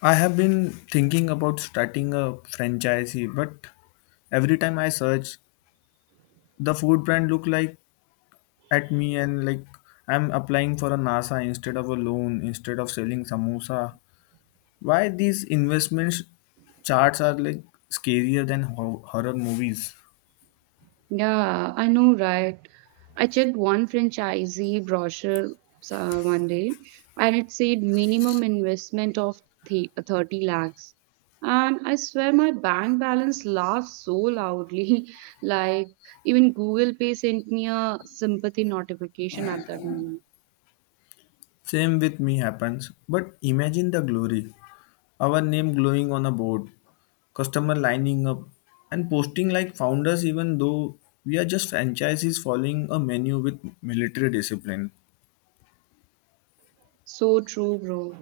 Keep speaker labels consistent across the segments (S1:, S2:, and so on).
S1: I have been thinking about starting a franchisee, but every time I search, the food brand look like at me and like I'm applying for a NASA instead of a loan, instead of selling samosa. Why these investments charts are like scarier than horror movies?
S2: Yeah, I know, right? I checked one franchisee brochure one day, and it said minimum investment of 30 lakhs. And I swear my bank balance laughed so loudly. Like, even Google Pay sent me a sympathy notification at that moment.
S1: Same with me happens, but imagine the glory. Our name glowing on a board, customer lining up, and posting like founders, even though we are just franchises following a menu with military discipline.
S2: So true, bro.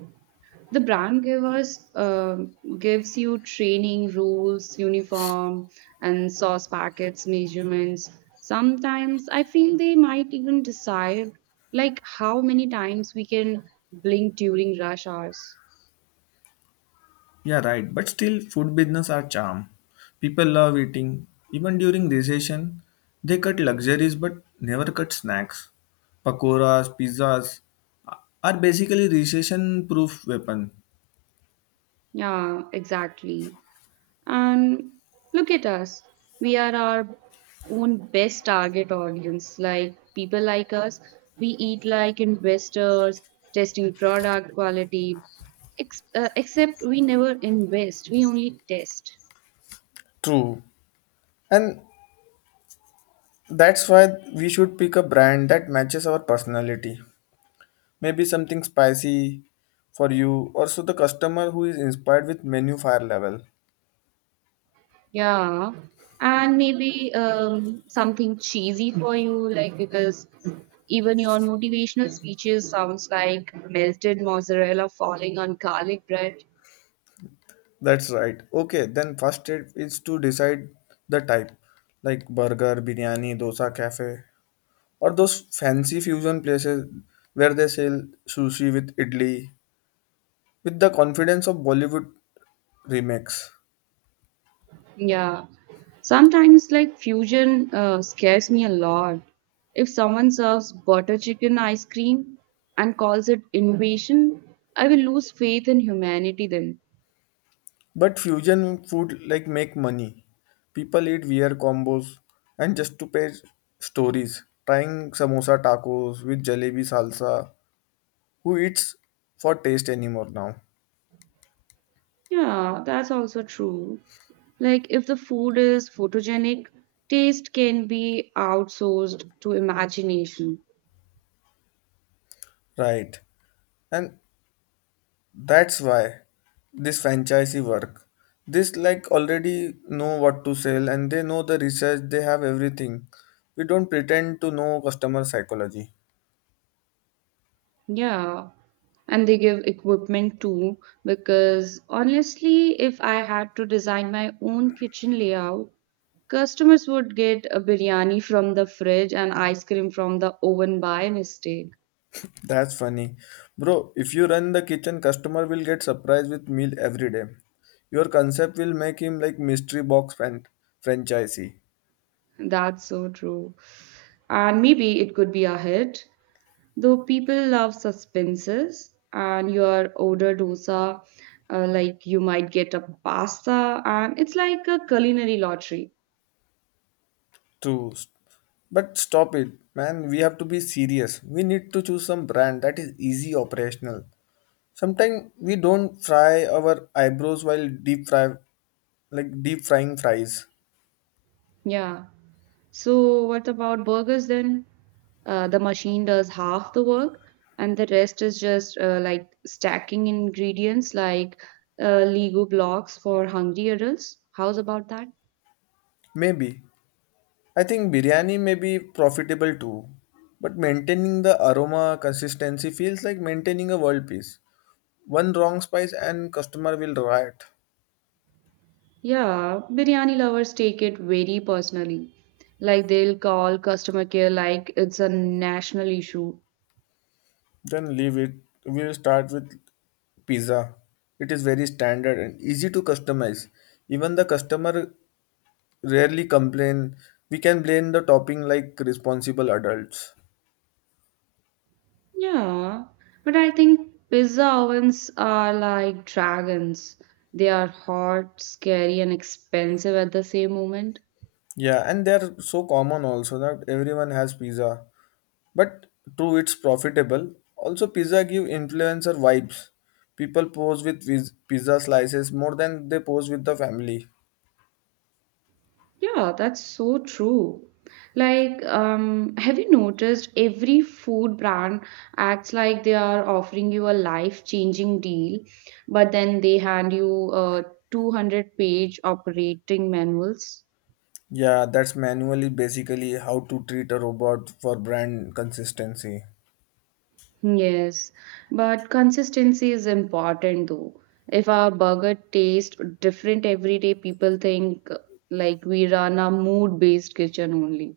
S2: The brand givers gives you training rules, uniform, and sauce packets measurements. Sometimes I feel they might even decide like how many times we can blink during rush hours.
S1: Yeah, right. But still, food business are charm. People love eating. Even during recession, they cut luxuries but never cut snacks. Pakoras, pizzas are basically recession-proof weapon.
S2: Yeah, exactly. And look at us. We are our own best target audience. Like people like us, we eat like investors, testing product quality, except we never invest, we only test.
S1: True. And that's why we should pick a brand that matches our personality. Maybe something spicy for you, or so the customer who is inspired with menu fire level.
S2: Yeah. And maybe something cheesy for you, like because even your motivational speeches sounds like melted mozzarella falling on garlic bread.
S1: That's right. Okay, then first step is to decide the type, like burger, biryani, dosa, cafe, or those fancy fusion places where they sell sushi with idli, with the confidence of Bollywood remakes.
S2: Yeah, sometimes like fusion scares me a lot. If someone serves butter chicken ice cream and calls it innovation, I will lose faith in humanity then.
S1: But fusion food like make money. People eat weird combos and just to pay stories. Trying samosa tacos with jalebi salsa. Who eats for taste anymore now?
S2: Yeah, that's also true. Like if the food is photogenic, taste can be outsourced to imagination.
S1: Right. And that's why this franchisee work. This like already know what to sell and they know the research, they have everything. We don't pretend to know customer psychology.
S2: Yeah, and they give equipment too, because honestly, if I had to design my own kitchen layout, customers would get a biryani from the fridge and ice cream from the oven by mistake.
S1: That's funny. Bro, if you run the kitchen, customer will get surprised with meal every day. Your concept will make him like mystery box fan franchisee.
S2: That's so true. And maybe it could be a hit, though people love suspenses. And your order dosa, like you might get a pasta, and it's like a culinary lottery.
S1: True. But stop it, man. We have to be serious. We need to choose some brand that is easy operational. Sometimes we don't fry our eyebrows while deep fry like deep frying fries.
S2: Yeah. So what about burgers then? The machine does half the work, and the rest is just like stacking ingredients like Lego blocks for hungry adults. How's about that?
S1: Maybe. I think biryani may be profitable too. But maintaining the aroma consistency feels like maintaining a world peace. One wrong spice and customer will riot.
S2: Yeah, biryani lovers take it very personally. Like they'll call customer care like it's a national issue.
S1: Then leave it, we'll start with pizza. It is very standard and easy to customize. Even the customer rarely complain. We can blame the topping like responsible adults.
S2: Yeah, but I think pizza ovens are like dragons. They are hot, scary, and expensive at the same moment.
S1: Yeah, and they're so common also that everyone has pizza, but true, it's profitable also. Pizza give influencer vibes. People pose with pizza slices more than they pose with the family.
S2: Yeah, that's so true. Like, have you noticed every food brand acts like they are offering you a life-changing deal, but then they hand you a 200-page operating manuals?
S1: Yeah, that's manually basically how to treat a robot for brand consistency.
S2: Yes, but consistency is important though. If our burger tastes different every day, people think like we run a mood-based kitchen only.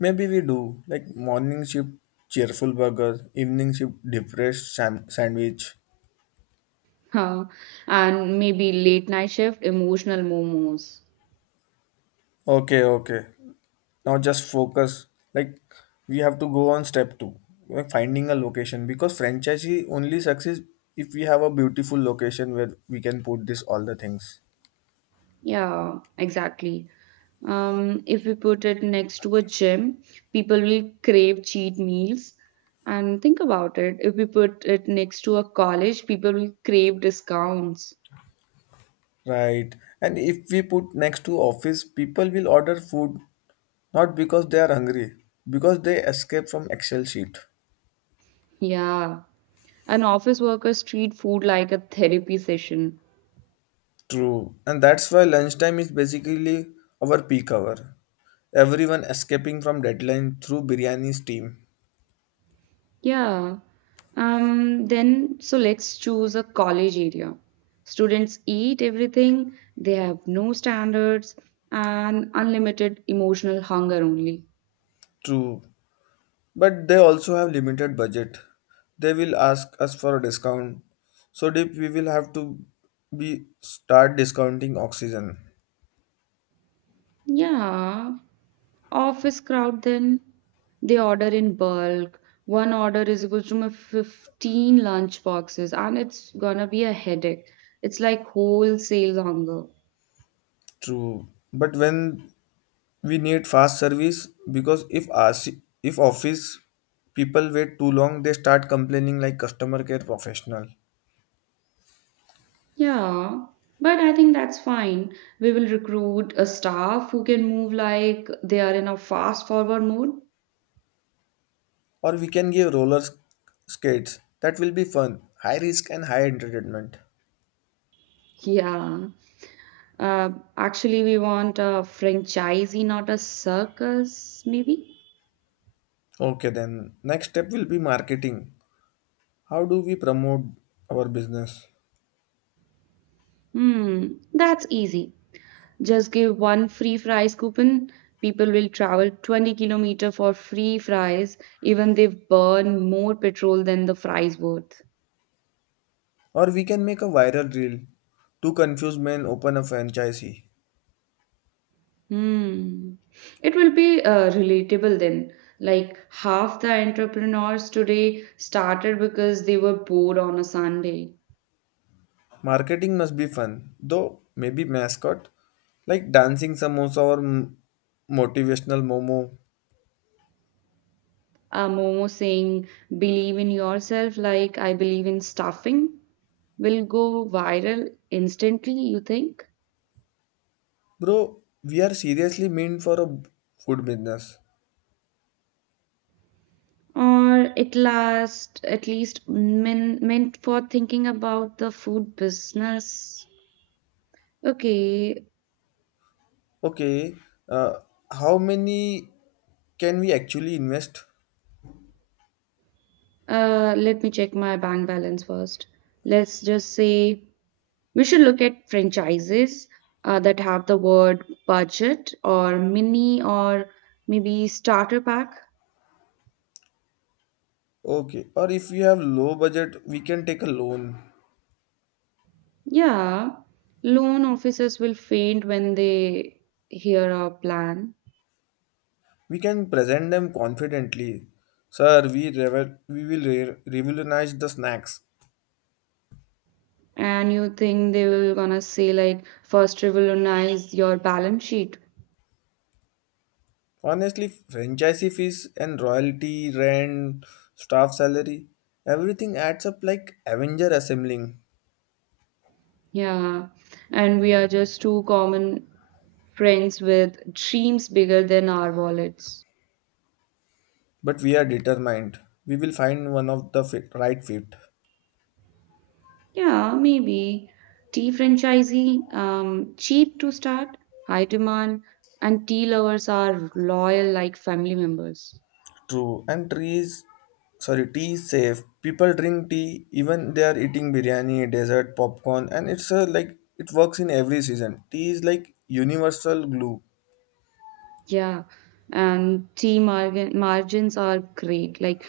S1: Maybe we do like morning shift cheerful burger, evening shift depressed sandwich.
S2: Huh. And maybe late night shift, emotional momos.
S1: Okay, okay. Now just focus. Like we have to go on step two, like finding a location because franchisee only succeeds if we have a beautiful location where we can put this all the things.
S2: Yeah, exactly. If we put it next to a gym, people will crave cheat meals. And think about it, if we put it next to a college, people will crave discounts.
S1: Right. And if we put next to office, people will order food not because they are hungry, because they escape from Excel sheet.
S2: Yeah. An office workers treat food like a therapy session.
S1: True. And that's why lunchtime is basically our peak hour. Everyone escaping from deadline through biryani steam.
S2: Yeah. Then, so let's choose a college area. Students eat everything, they have no standards and unlimited emotional hunger only.
S1: True. But they also have limited budget. They will ask us for a discount. So deep we will have to be start discounting oxygen.
S2: Yeah. Office crowd then they order in bulk. One order is equal to my 15 lunch boxes and it's gonna be a headache. It's like wholesale hunger.
S1: True. But when we need fast service, because if us, if office people wait too long, they start complaining like customer care professional.
S2: Yeah, but I think that's fine. We will recruit a staff who can move like they are in a fast forward mode.
S1: Or we can give roller skates. That will be fun, high risk and high entertainment.
S2: Yeah. Uh, actually, we want a franchisee, not a circus, maybe?
S1: Okay, then next step will be marketing. How do we promote our business?
S2: Hmm, that's easy. Just give one free fries coupon. People will travel 20 kilometer for free fries, even they burn more petrol than the fries worth.
S1: Or we can make a viral reel to confuse men open a franchisee.
S2: Hmm. It will be relatable then. Like half the entrepreneurs today started because they were bored on a Sunday.
S1: Marketing must be fun, though maybe mascot like dancing samosa or motivational momo.
S2: Momo saying, believe in yourself like I believe in stuffing, will go viral instantly, you think?
S1: Bro, we are seriously meant for a food business.
S2: Or at last, at least men, meant for thinking about the food business. Okay.
S1: Okay, uh, how many can we actually invest?
S2: Uh, let me check my bank balance first. Let's just say we should look at franchises that have the word budget or mini or maybe starter pack.
S1: Okay, or if we have low budget, we can take a loan.
S2: Yeah, loan officers will faint when they hear our plan.
S1: We can present them confidently. Sir, we revel- we will re- revolutionize the snacks.
S2: And you think they will gonna say, like, first revolutionize your balance sheet.
S1: Honestly, franchisee fees and royalty, rent, staff salary, everything adds up like Avenger assembling.
S2: Yeah, and we are just two common friends with dreams bigger than our wallets.
S1: But we are determined. We will find one of the fit, right fit.
S2: Yeah, maybe tea franchisee, cheap to start, high demand, and tea lovers are loyal like family members.
S1: True. And trees, sorry, tea is safe. People drink tea even they are eating biryani, dessert, popcorn, and it's a, like it works in every season. Tea is like universal glue.
S2: Yeah, and tea margin margins are great. Like,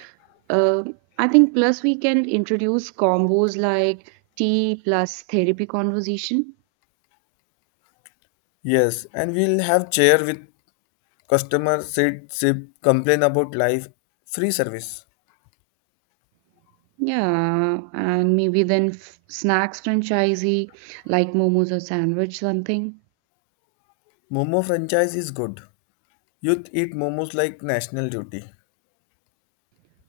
S2: uh, I think plus we can introduce combos like tea plus therapy conversation.
S1: Yes, and we'll have chair with customer, sit, sip, complain about life, free service.
S2: Yeah, and maybe then f snacks franchisee like momos or sandwich something.
S1: Momo franchise is good. Youth eat momos like national duty.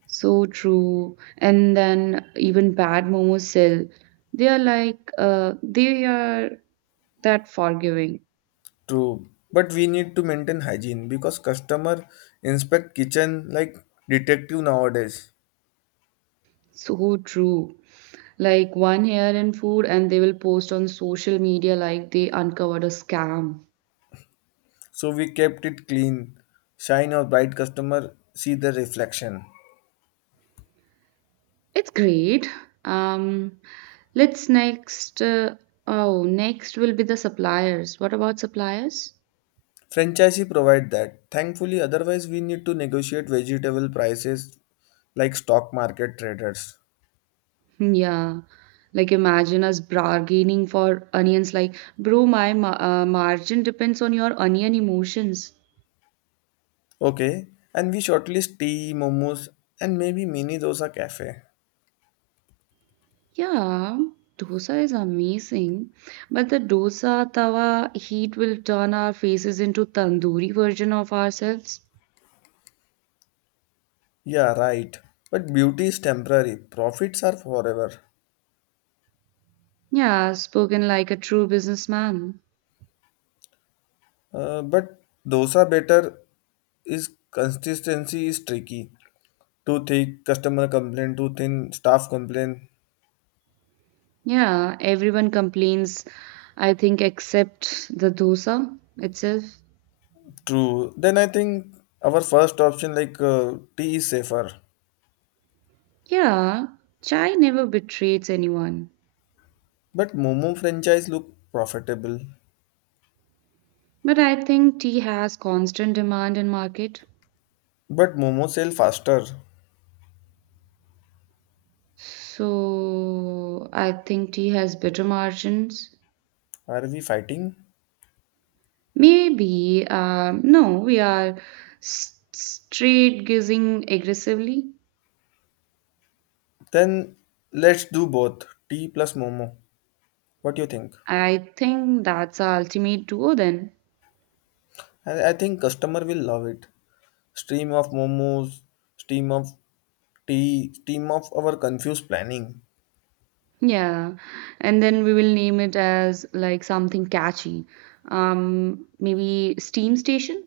S2: So true. And then even bad momos sell. They are like they are that forgiving.
S1: True. But we need to maintain hygiene because customer inspect kitchen like detective nowadays.
S2: So true. Like one hair in food, and they will post on social media like they uncovered a scam.
S1: So we kept it clean. Shine or bright customer see the reflection.
S2: It's great. Um, let's next. Oh, next will be the suppliers. What about suppliers?
S1: Franchisee provide that. Thankfully, otherwise we need to negotiate vegetable prices like stock market traders.
S2: Hmm, yeah. Like imagine us bargaining for onions. Like, bro, my margin depends on your onion emotions.
S1: Okay. And we shortlist tea, momos and maybe mini dosa cafe.
S2: Yeah, dosa is amazing, but the dosa tawa heat will turn our faces into tandoori version of ourselves.
S1: Yeah, right. But beauty is temporary, profits are forever.
S2: Yeah, spoken like a true businessman.
S1: But dosa better is consistency is tricky. Too thick, customer complain, too thin, staff complain.
S2: Yeah, everyone complains, I think, except the dosa itself.
S1: True. Then I think our first option like tea is safer.
S2: Yeah, chai never betrays anyone,
S1: But Momo franchise look profitable.
S2: but I think tea has constant demand in market.
S1: But Momo sell faster.
S2: So I think tea has better margins.
S1: Are we fighting?
S2: Maybe, no, we are straight gazing aggressively.
S1: Then let's do both, tea plus Momo. What do you think?
S2: I think that's our ultimate duo then.
S1: I think customer will love it. Stream of momos, stream of tea, stream of our confused planning.
S2: Yeah, and then we will name it as like something catchy. Maybe steam station.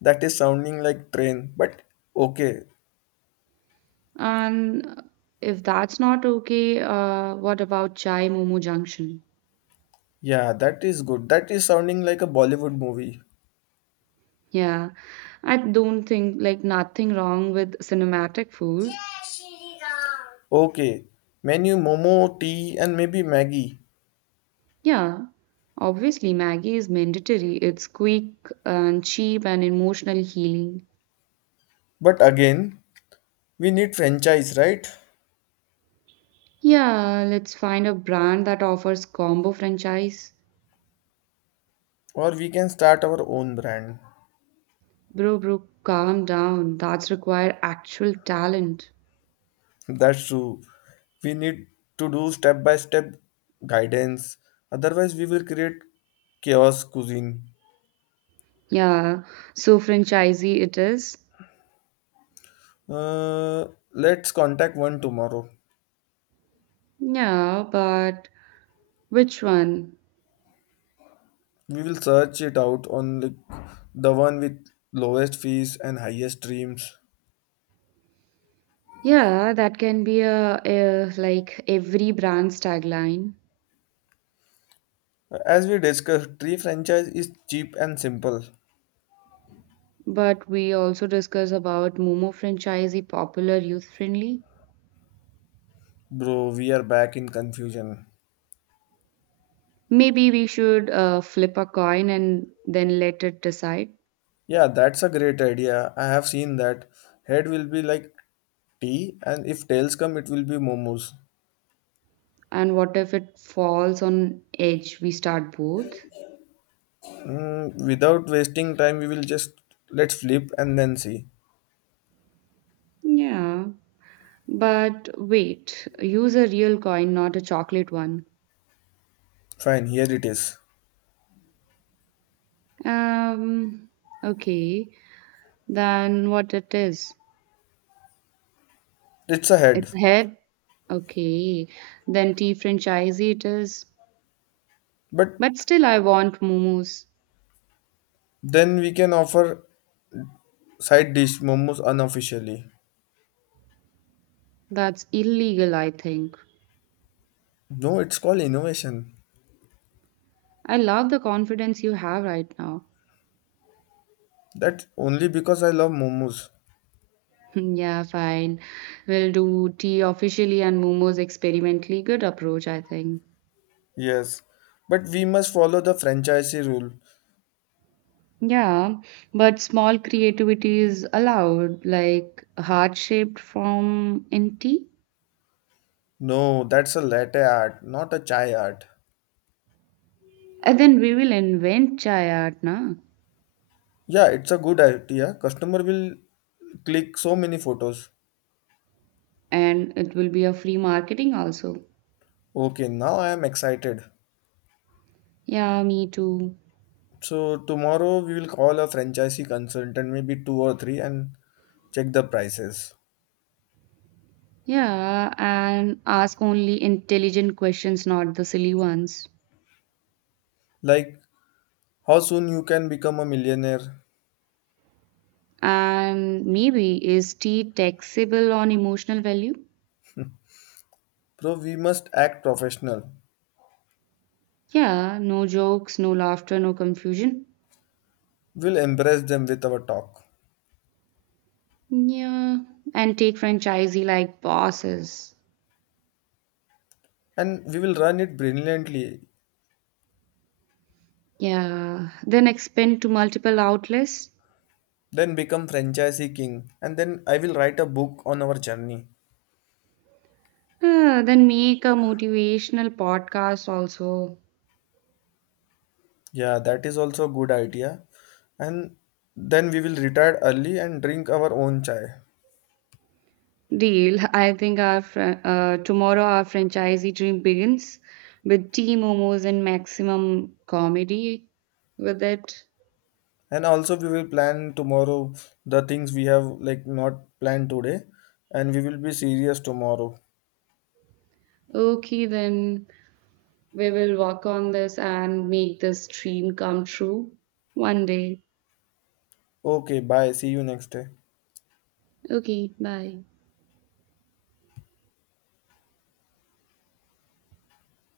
S1: That is sounding like train, but okay.
S2: And if that's not okay, what about chai momo junction?
S1: Yeah, that is good. That is sounding like a Bollywood movie.
S2: Yeah, I don't think like nothing wrong with cinematic food.
S1: Okay, menu momo, tea, and maybe Maggie.
S2: Yeah, obviously, Maggie is mandatory. It's quick and cheap and emotional healing.
S1: But again, we need franchise, right?
S2: Yeah, let's find a brand that offers combo franchise.
S1: Or we can start our own brand.
S2: Bro, bro, calm down. That's require actual talent.
S1: That's true. We need to do step by step guidance. Otherwise, we will create chaos cuisine.
S2: Yeah, so franchisee it is.
S1: Uh, let's contact one tomorrow.
S2: Yeah, but which one?
S1: We will search it out on the one with lowest fees and highest dreams.
S2: Yeah, that can be a like every brand's tagline.
S1: As we discussed, tree franchise is cheap and simple.
S2: But we also discuss about Momo franchisee popular youth friendly.
S1: Bro, we are back in confusion.
S2: Maybe we should flip a coin and then let it decide.
S1: Yeah, that's a great idea. I have seen that. Head will be like tea, and if tails come, it will be momos.
S2: And what if it falls on edge? We start both.
S1: Mm, without wasting time, we will just let's flip and then see.
S2: Yeah. But wait, use a real coin, not a chocolate one.
S1: Fine, here it is.
S2: Um, okay. Then what it is?
S1: It's a
S2: It's
S1: head,
S2: a head. Okay. Then tea franchisee it is.
S1: but
S2: But still I want momos.
S1: then we can offer side dish momos unofficially.
S2: That's illegal, I think.
S1: No, it's called innovation.
S2: I love the confidence you have right now.
S1: That only because I love momos.
S2: Yeah, fine. We'll do tea officially and momos experimentally. Good approach, I think.
S1: Yes, but we must follow the franchisee rule.
S2: Yeah, but small creativity is allowed, like heart-shaped form in tea.
S1: No, that's a latte art, not a chai art.
S2: And then we will invent chai art, na?
S1: Yeah, it's a good idea. Customer will click so many photos.
S2: And it will be a free marketing also.
S1: Okay, now I am excited.
S2: Yeah, me too.
S1: So tomorrow we will call a franchisee consultant, maybe two or three, and check the prices.
S2: Yeah, and ask only intelligent questions, not the silly ones.
S1: Like how soon you can become a millionaire.
S2: And maybe is tea taxable on emotional value?
S1: Bro, we must act professional.
S2: Yeah, no jokes, no laughter, no confusion.
S1: We'll embrace them with our talk.
S2: Yeah, and take franchisee like bosses.
S1: And we will run it brilliantly.
S2: Yeah, then expand to multiple outlets.
S1: Then become franchisee king. And then I will write a book on our journey.
S2: Ah, then make a motivational podcast also.
S1: Yeah, that is also a good idea. And then we will retire early and drink our own chai.
S2: Deal. I think our tomorrow our franchisee dream begins with tea momos and maximum comedy with it.
S1: And also we will plan tomorrow the things we have like not planned today. And we will be serious tomorrow.
S2: Okay, then we will work on this and make this dream come true one day.
S1: Okay, bye. See you next day.
S2: Okay, bye.